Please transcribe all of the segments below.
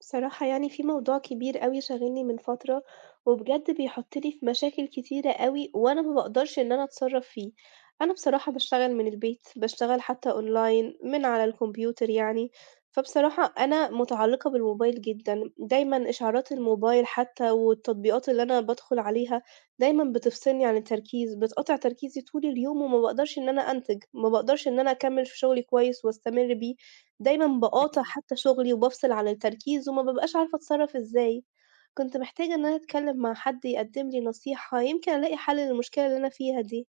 بصراحة يعني في موضوع كبير أوي شاغلني من فترة، وبجد بيحطني في مشاكل كتيرة أوي، وأنا ما باقدرش إن أنا أتصرف فيه. أنا بصراحة باشتغل من البيت، باشتغل حتى أونلاين من على الكمبيوتر يعني، فبصراحة أنا متعلقة بالموبايل جدًا، دايمًا إشعارات الموبايل حتى والتطبيقات اللي أنا بادخل عليها دايمًا بتفصلني عن التركيز، بتقطع تركيزي طول اليوم وما باقدرش إن أنا أنتج، ما باقدرش إن أنا أكمل في شغلي كويس واستمر بيه. دايمًا باقاطع أكيد. حتى شغلي وبافصل عن التركيز وما بابقاش عارفة أتصرّف إزاي. كنت محتاجة إن أنا أتكلّم مع حد يقدّم لي نصيحة، يمكن ألاقي حل للمشكلة اللي أنا فيها دي.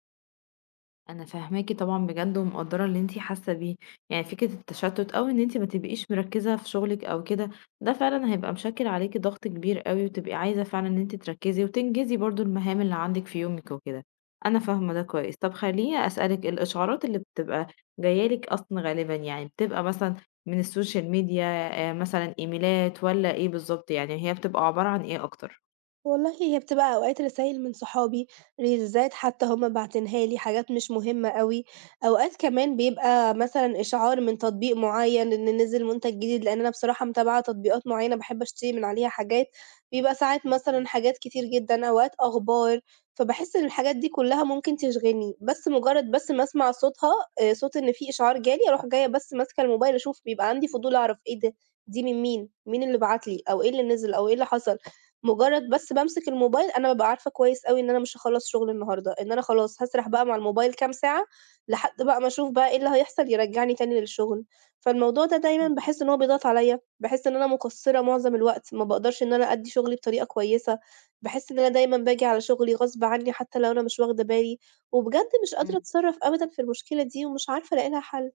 أنا فاهماكِ طبعًا بجد ومقدّرة اللي أنتِ حاسة بيه، يعني فكرة التشتُّت أو إن أنتِ ما تبقيش مركّزة في شغلِك أو كده، ده فعلًا هيبقى مشكِّل عليكِ ضغط كبير أوي وتبقي عايزة فعلًا إن أنتِ تركّزي وتنجزي برضه المهام اللي عندِك في يومِك وكده، أنا فاهمة ده كويس. طَب خلّيني أسألِك الإشعارات اللي بتبقى جاية لِك أصلًا غالبًا يعني بتبقى مثلًا من السوشيال ميديا مثلًا إيميلات والّا إيه بالضبط، يعني هي بتبقى عبارة عن إيه أكتر؟ والله هي بتبقى أوقات رسايل من صحابي، ريلزات حتى هُم باعتينها لي، حاجات مش مهمة أوي، أوقات كمان بيبقى مثلًا إشعار من تطبيق معيّن إن نزل منتج جديد، لإن أنا بصراحة متابعة تطبيقات معيّنة باحب أشتري من عليها حاجات، بيبقى ساعات مثلًا حاجات كتير جدًا، أوقات أخبار، فباحس إن الحاجات دي كلّها ممكن تشغلني، بس مجرّد بس ما أسمع صوتها صوت إن في إشعار جالي أروح جاية بس ماسكة الموبايل أشوف، بيبقى عندي فضول أعرف إيه ده، دي من مين، مين اللي بعت لي أو إيه اللي نزل أو إيه اللي حصل. مجرّد بس بامسك الموبايل أنا بابقى عارفة كويس أوي إن أنا مش هاخلّص شغل النهارده، إن أنا خلاص هاسرح بقى مع الموبايل كام ساعة، لحد بقى ما أشوف بقى إيه اللي هيحصل يرجّعني تاني للشغل. فالموضوع ده دايمًا إمم، باحس إن هو بيضغط عليّا، باحس إن أنا مقصّرة معظم الوقت، ما باقدرش إن أنا أدّي شغلي بطريقة كويسة، باحس إن أنا دايمًا باجي على شغلي غصب عني حتى لو أنا مش واخدة بالي، وبجد مش قادرة إمم. أتصرّف أبدًا في المشكلة دي ومش عارفة ألاقي لها حل.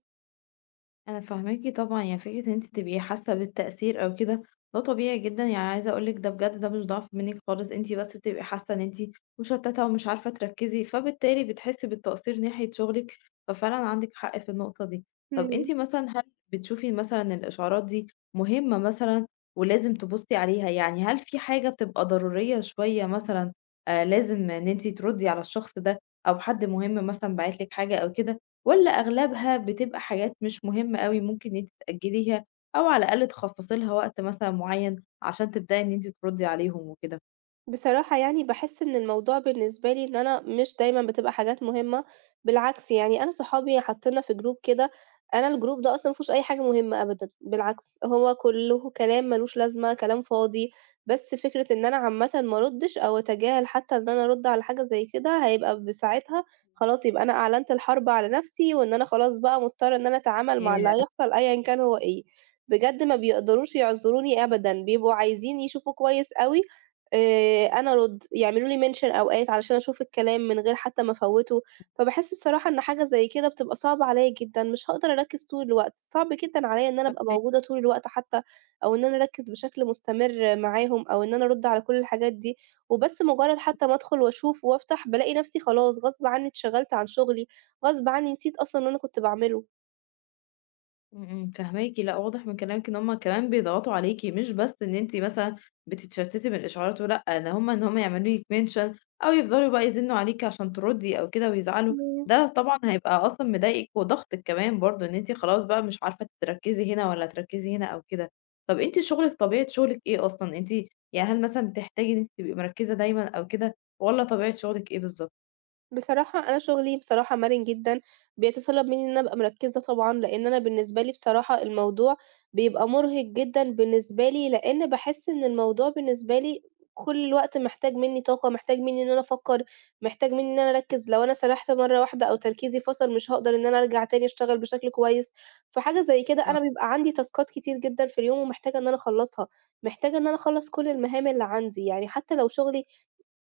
انا فاهماكِ طبعًا، يعني فكرة إن أنتِ تبقي حاسة بالتأثير أو كده، ده طبيعي جدًا، يعني عايزة أقول لِك ده بجد ده مش ضعف منِك خالص، أنتِ بس بتبقي حاسة إن أنتِ مشتتة ومش عارفة تركزي، فبالتالي بتحسي بالتقصير ناحية شغلِك، ففعلًا عندِك حق في النقطة دي. طب أنتِ إمم. مثلًا هل بتشوفي مثلًا الإشعارات دي مهمة مثلًا ولازم تبُصي عليها، يعني هل في حاجة بتبقى ضرورية شوية مثلًا، لازم إن أنتِ تردي على الشخص ده، أو حد مهم مثلًا باعت لِك حاجة أو كده، والّا أغلبها بتبقى حاجات مش مهمة أوي ممكن إن أنتِ تأجّليها أو على الأقل تخصّصي لها وقت مثلًا معيّن عشان تبدئي إن أنتِ تردّي عليهم وكده؟ بصراحة يعني باحس إن الموضوع بالنسبة لي إن أنا مش دايمًا بتبقى حاجات مهمة، بالعكس يعني أنا صحابي حاطيننا في group كده، أنا الgroup ده أصلًا ما فيهوش أي حاجة مهمة أبدًا، بالعكس هو كله كلام مالوش لازمة، كلام فاضي، بس فكرة إن أنا عامةً ما أردش أو أتجاهل حتى إن أنا أرد على حاجة زي كده، هيبقى بساعتها خلاص يبقى أنا أعلنت الحرب على نفسي، وإن أنا خلاص بقى مضطرة إن أنا أتعامل مع اللي ياه! هيحصل أيًا كان هو إيه، بجد ما بيقدروش يعذروني أبدًا، بيبقوا عايزين يشوفوا كويس أوي أنا أرُد، يعملوا لي mention أوقات علشان أشوف الكلام من غير حتى ما أفوّته، فباحس بصراحة إن حاجة زي كده بتبقى صعبة عليّا جدًا، مش هاقدر أركّز طول الوقت، صعب جدًا عليّا إن أنا أبقى فاهماكِ. موجودة طول الوقت حتى، أو إن أنا أركّز بشكل مستمر معاهم، أو إن أنا أرُد على كل الحاجات دي، وبس مجرّد حتى ما أدخل وأشوف وأفتح، بالاقي نَفْسي خلاص غصب عني اتشغلت عن شغلي، غصب عني نسيت أصلًا اللي أنا كنت باعمله. إمم، إمم، فاهماكِ، لأ واضح من كلامِك إن هُم كمان بيضغطوا عليكِ، مش بس إن أنتِ مثلًا بتتشتتي من الإشعارات ولأ، ده هُم إن هُم يعملوا لِك mention أو يفضلوا بقى يزنوا عليكِ عشان تردي أو كده ويزعلوا، إمم. ده طبعًا هيبقى أصلًا مضايقِك وضاغطِك كمان برضه، إن أنتِ خلاص بقى مش عارفة تركّزي هنا ولا تركّزي هنا أو كده. طب أنتِ شغلِك طبيعة شغلِك إيه أصلًا؟ أنتِ يعني هل مثلًا بتحتاجي إن أنتِ تبقي مركّزة دايمًا أو كده والّا طبيعة شغلِك إيه بالضبط؟ بصراحة أنا شغلي بصراحة مرن جدًا، بيتطلب منّي إن أنا أبقى مركّزة طبعًا، لإن أنا بالنسبة لي بصراحة الموضوع بيبقى مرهق جدًا بالنسبة لي، لإن باحس إن الموضوع بالنسبة لي كل الوقت محتاج منّي طاقة، محتاج منّي إن أنا أفكّر، محتاج منّي إن أنا أركّز، لو أنا سرحت مرّة واحدة أو تركيزي فصل مش هاقدر إن أنا أرجع تاني أشتغل بشكل كويس، فحاجة زي كده آه، أنا بيبقى عندي تاسكات كتير جدًا في اليوم ومحتاجة إن أنا أخلّصها، محتاجة إن أنا أخلّص كل المهام اللي عندي، يعني حتى لو شغلي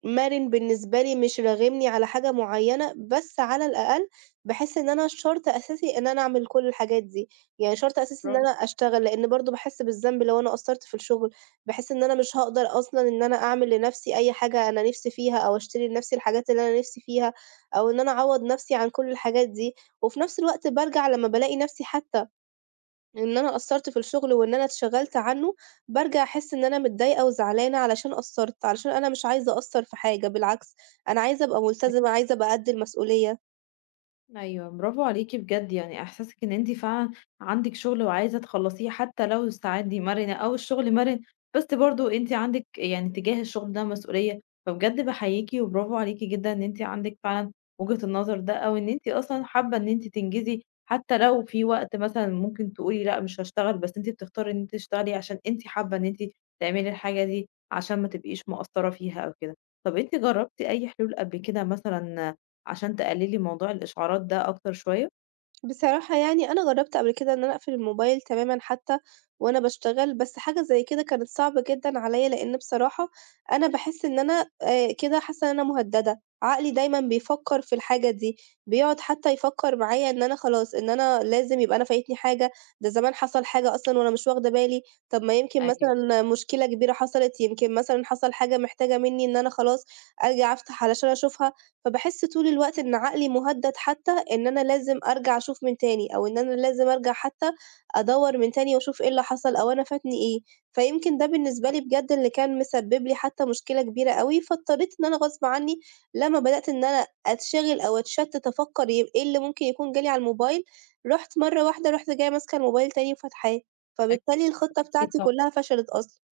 مَرِن بالنسبة لي، مش راغمني على حاجة معيّنة، بس على الأقل باحس إن أنا شرط أساسي إن أنا أعمل كل الحاجات دي، يعني شرط أساسي إن برافو أنا أشتغل، لإن برضه باحس بالذنب لو أنا قصّرت في الشغل، باحس إن أنا مش هاقدر أصلًا إن أنا أعمل لنَفْسي أي حاجة أنا نِفْسي فيها، أو أشتري لنَفْسي الحاجات اللي أنا نِفْسي فيها، أو إن أنا أعوّض نَفْسي عن كل الحاجات دي، وفي نَفْس الوقت بارجع لمّا بالاقي نَفْسي حتى إن أنا قصّرت في الشغل وإن أنا اتشغلت عنّه، بارجع أحس إن أنا متضايقة وزعلانة علشان قصّرت، علشان أنا مش عايزة أقصّر في حاجة، بالعكس أنا عايزة أبقى عليكِ. ملتزمة، عايزة أبقى قد المسؤولية. أيوه، برافو عليكِ بجد، يعني إحساسِك إن أنتِ فعلًا عندِك شغل وعايزة تخلّصيه حتى لو الساعات دي مرنة أو الشغل مرن، بس برضه أنتِ عندِك يعني تجاه الشغل ده مسؤولية، فبجد باحييكِ وبرافو عليكِ جدًا إن أنتِ عندِك فعلًا وجهة النظر ده، أو إن أنتِ أصلًا حابة إن أنتِ تنجزي حتى لو في وقت مثلًا ممكن تقولي لأ مش هاشتغل، بس أنتِ بتختاري إن أنتِ تشتغلي عشان أنتِ حابة إن أنتِ تعملي الحاجة دي، عشان ما تبقيش مقصّرة فيها أو كده. طَب أنتِ جرّبتِ أي حلول قبل كده مثلًا عشان تقللي موضوع الإشعارات ده أكتر شوية؟ بصراحة يعني أنا جرّبت قبل كده إن أنا أقفل الموبايل تمامًا حتى وأنا باشتغل، بس حاجة زي كده كانت صعبة جدًا عليّا، لإن بصراحة أنا باحس إن أنا كده حاسة إن أنا مهدّدة، عقلي دايمًا بيفكّر في الحاجة دي، بيقعد حتى يفكّر معايا إن أنا خلاص، إن أنا لازم يبقى أنا فايتني حاجة، ده زمان حصل حاجة أصلًا وأنا مش واخدة بالي، طب ما يمكن أيوه مثلًا مشكلة كبيرة حصلت، يمكن مثلًا حصل حاجة محتاجة منّي إن أنا خلاص أرجع أفتح علشان أشوفها، فباحس طول الوقت إن عقلي مُهدَّد حتى إن أنا لازم أرجع أشوف من تاني، أو إن أنا لازم أرجع حتى أدوّر من تاني وأشوف إيه اللي حصل أو أنا فاتني إيه، فيمكن ده بالنسبة لي فاهماكِ، بجد اللي كان مسبب لي حتى مشكلة كبيرة أوي، فاضطريت إن أنا غصب عنّي لمّا بدأت إن أنا أتشغل أو أتشتت أفكّر إيه اللي ممكن يكون جالي على الموبايل، رُحت مرّة واحدة رُحت جاية ماسكة الموبايل تاني وفاتحاه، فبالتالي أكيد، الخطة أكيد بتاعتي طبعًا. كلّها فشلت أصلًا.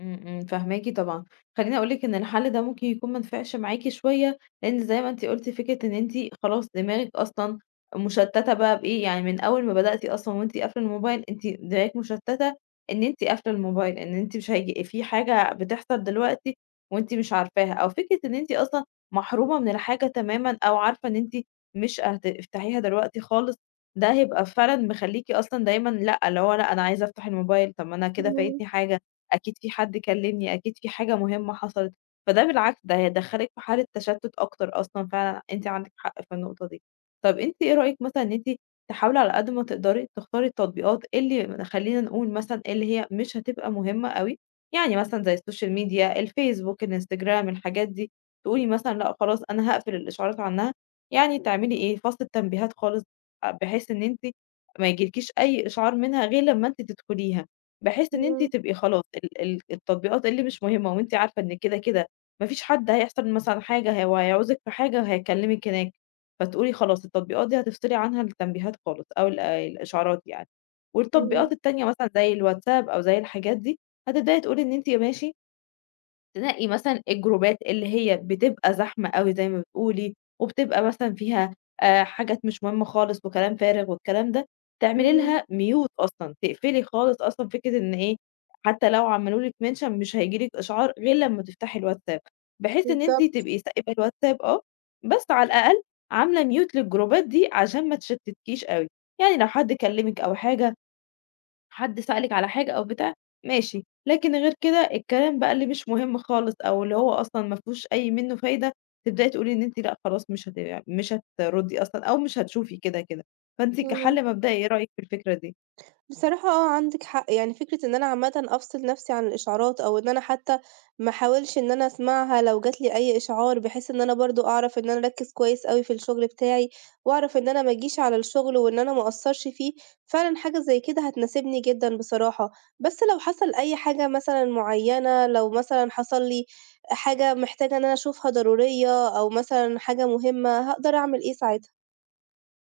إمم، إمم، فاهماكِ طبعًا. خلّيني أقول لِك إن الحل ده ممكن يكون ما نفعش معاكِ شوية، لإن زي ما أنتِ قُلتِ فكرة إن أنتِ خلاص دماغِك أصلًا مشتتة بقى بإيه، يعني من أول ما بدأتِ أصلًا وأنتِ قافلة الموبايل أنتِ دماغِك مشتتة إن أنتِ قافلة الموبايل، إن أنتِ مش هييجي في حاجة بتحصل دلوقتي وأنتِ مش عارفاها، أو فكرة إن أنتِ أصلًا محرومة من الحاجة تمامًا أو عارفة إن أنتِ مش هتفتحيها دلوقتي خالص، ده هيبقى فعلًا مخلّيكِ أصلًا دايمًا لأ، اللي هو لأ أنا عايزة أفتح الموبايل، طب ما أنا كده إمم، فايتني حاجة. أكيد في حد كلمني، أكيد في حاجة مهمة حصلت، فده بالعكس ده هيدخّلِك في حالة تشتُّت أكتر أصلًا فعلًا أنتِ عندِك حق في النقطة دي. طَب أنتِ إيه رأيِك مثلًا إن أنتِ تحاولي على قد ما تقدري تختاري التطبيقات اللي خلّينا نقول مثلًا اللي هي مش هتبقى مهمة أوي، يعني مثلًا زي السوشيال ميديا، الفيسبوك، الإنستجرام، الحاجات دي، تقولي مثلًا لأ خلاص أنا هاقفل الإشعارات عنها، يعني تعملي إيه، فصل التنبيهات خالص، بحيث إن أنتِ ما ييجيلكيش أي إشعار منها غير لمّا أنتِ تدخليها. بحيث إن أنتِ إمم، تبقي خلاص ال التطبيقات اللي مش مهمة وأنتِ عارفة إن كده، كده ما فيش حد هيحصل مثلًا حاجة هو هيعوزِك في حاجة وهيكلمِك هناك، فتقولي خلاص التطبيقات دي هتفصلي عنها التنبيهات خالص أو ال الإشعارات يعني، إمم، والتطبيقات التانية مثلًا زي الواتساب أو زي الحاجات دي، هتبدئي تقولي إن أنتِ ماشي تنقي مثلًا الجروبات اللي هي بتبقى زحمة أوي زي ما بتقولي، وبتبقى مثلًا فيها حاجات مش مهمة خالص وكلام فارغ والكلام ده، تعملي إمم، لها mute أصلًا، تقفلي خالص أصلًا فكرة إن إيه، حتى لو عملوا لِك mention مش هييجي لِك إشعار غير لمّا تفتحي الواتساب، بحيث إن أنتِ بالضبط، تبقي سايبة الواتساب آه، بس على الأقل عاملة mute للجروبات دي عشان ما تشتتكيش أوي، يعني لو حد كلمِك أو حاجة حد سألِك على حاجة أو بتاع، ماشي، لكن غير كده الكلام بقى اللي مش مهم خالص أو اللي هو أصلًا ما فيهوش أي منّه فايدة، تبدئي تقولي إن أنتِ لأ خلاص مش هت يعني مش هتردّي أصلًا أو مش هتشوفي كده، كده. فأنتِ إمم. كحل مبدئي إيه رأيِك في الفكرة دي؟ بصراحة آه، عندِك حق، يعني فكرة إن أنا عامةً أفصِل نَفْسي عن الإشعارات أو إن أنا حتى ما أحاولش إن أنا أسمعها لو جات لي أي إشعار، بحيث إن أنا برضه أعرف إن أنا أركِّز كويس أوي في الشغل بتاعي، وأعرف إن أنا ما أجيش على الشغل وإن أنا ما أقصّرش فيه، فعلًا حاجة زي كده هتناسبني جدًا بصراحة. بس لو حصل أي حاجة مثلًا معيّنة، لو مثلًا حصل لي حاجة محتاجة إن أنا أشوفها ضرورية أو مثلًا حاجة مهمة، هاقدر أعمل إيه ساعتها؟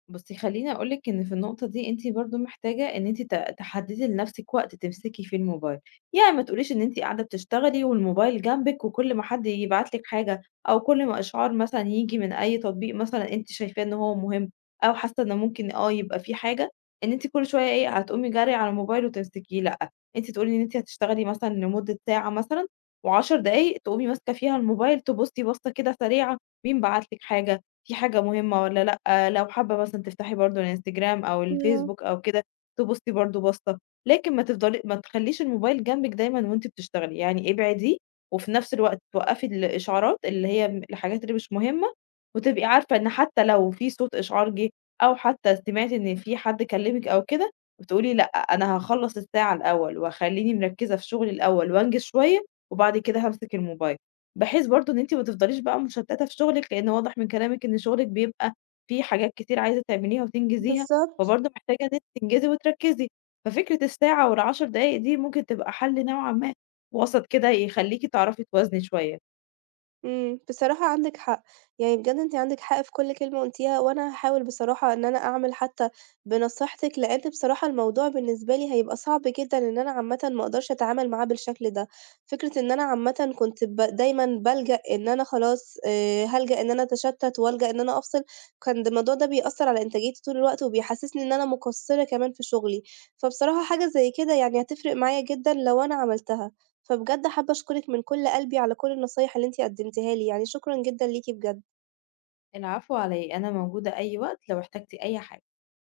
بُصي خلّيني أقول لِك إن في النقطة دي أنتِ برضه محتاجة إن أنتِ تحددي لنفسِك وقت تمسكي فيه الموبايل، يعني ما تقوليش إن أنتِ قاعدة بتشتغلي والموبايل جنبِك وكل ما حد يبعت لِك حاجة أو كل ما إشعار مثلًا ييجي من أي تطبيق مثلًا أنتِ شايفاه إن هو مهم أو حاسة إن ممكن آه يبقى في حاجة، إن أنتِ كل شوية إيه هتقومي جري على الموبايل وتمسكيه، لأ، أنتِ تقولي إن أنتِ هتشتغلي مثلًا لمدة ساعة مثلًا و10 دقايق تقومي ماسكة فيها الموبايل تبُصي بصة كده سريعة مين بعت لِك حاجة، في حاجة مهمة والّا لأ، لو حابة مثلًا تفتحي برضه الإنستجرام أو إمم، الفيسبوك أو كده، تبُصّي برضه بَصّة، لكن ما تفضلي ما تخلّيش الموبايل جنبِك دايمًا وأنتِ بتشتغلي، يعني ابعديه وفي نفس الوقت توقّفي الإشعارات اللي هي م الحاجات اللي مش مهمة، وتبقي عارفة إن حتى لو في صوت إشعار جِه أو حتى سمعتِ إن في حد كلّمِك أو كده، بتقولي لأ، أنا هاخلّص الساعة الأول وخلّيني مركّزة في شغلي الأول وأنجز شوية وبعد كده هامسك الموبايل. بحيث برضه إن أنتِ ما تفضليش بقى مشتتة في شغلِك، لأن واضح من كلامِك إن شغلِك بيبقى فيه حاجات كتير عايزة تعمليها وتنجزيها، بالضبط. فبرضه محتاجة إن أنتِ تنجزي وتركزي، ففكرة الساعة والعشر دقايق دي ممكن تبقى حل نوعًا ما وسط كده يخليكِ تعرفي توازني شوية. إمم، بصراحة عندِك حق، يعني بجد أنتِ عندِك حق في كل كلمة قُلتيها، وأنا هاحاول بصراحة إن أنا أعمل حتى بنصيحتِك، لإن بصراحة الموضوع بالنسبة لي هيبقى صعب جدًا إن أنا عامةً ما أقدرش أتعامل معاه بالشكل ده، فكرة إن أنا عامةً كنت دايمًا بالجأ إن أنا خلاص هالجأ إن أنا أتشتت وألجأ إن أنا أفصل، كان الموضوع ده بيأثّر على إنتاجيتي طول الوقت، وبيحسسني إن أنا مقصّرة كمان في شغلي، فبصراحة حاجة زي كده يعني هتفرق معايا جدًا لو أنا عملتها. فبجد حابة أشكرِك من كل قلبي على كل النصايح اللي أنتِ قدمتيها لي، يعني شكرًا جدًا ليكِ بجد. العفو على إيه، أنا موجودة أي وقت لو احتجتِ أي حاجة.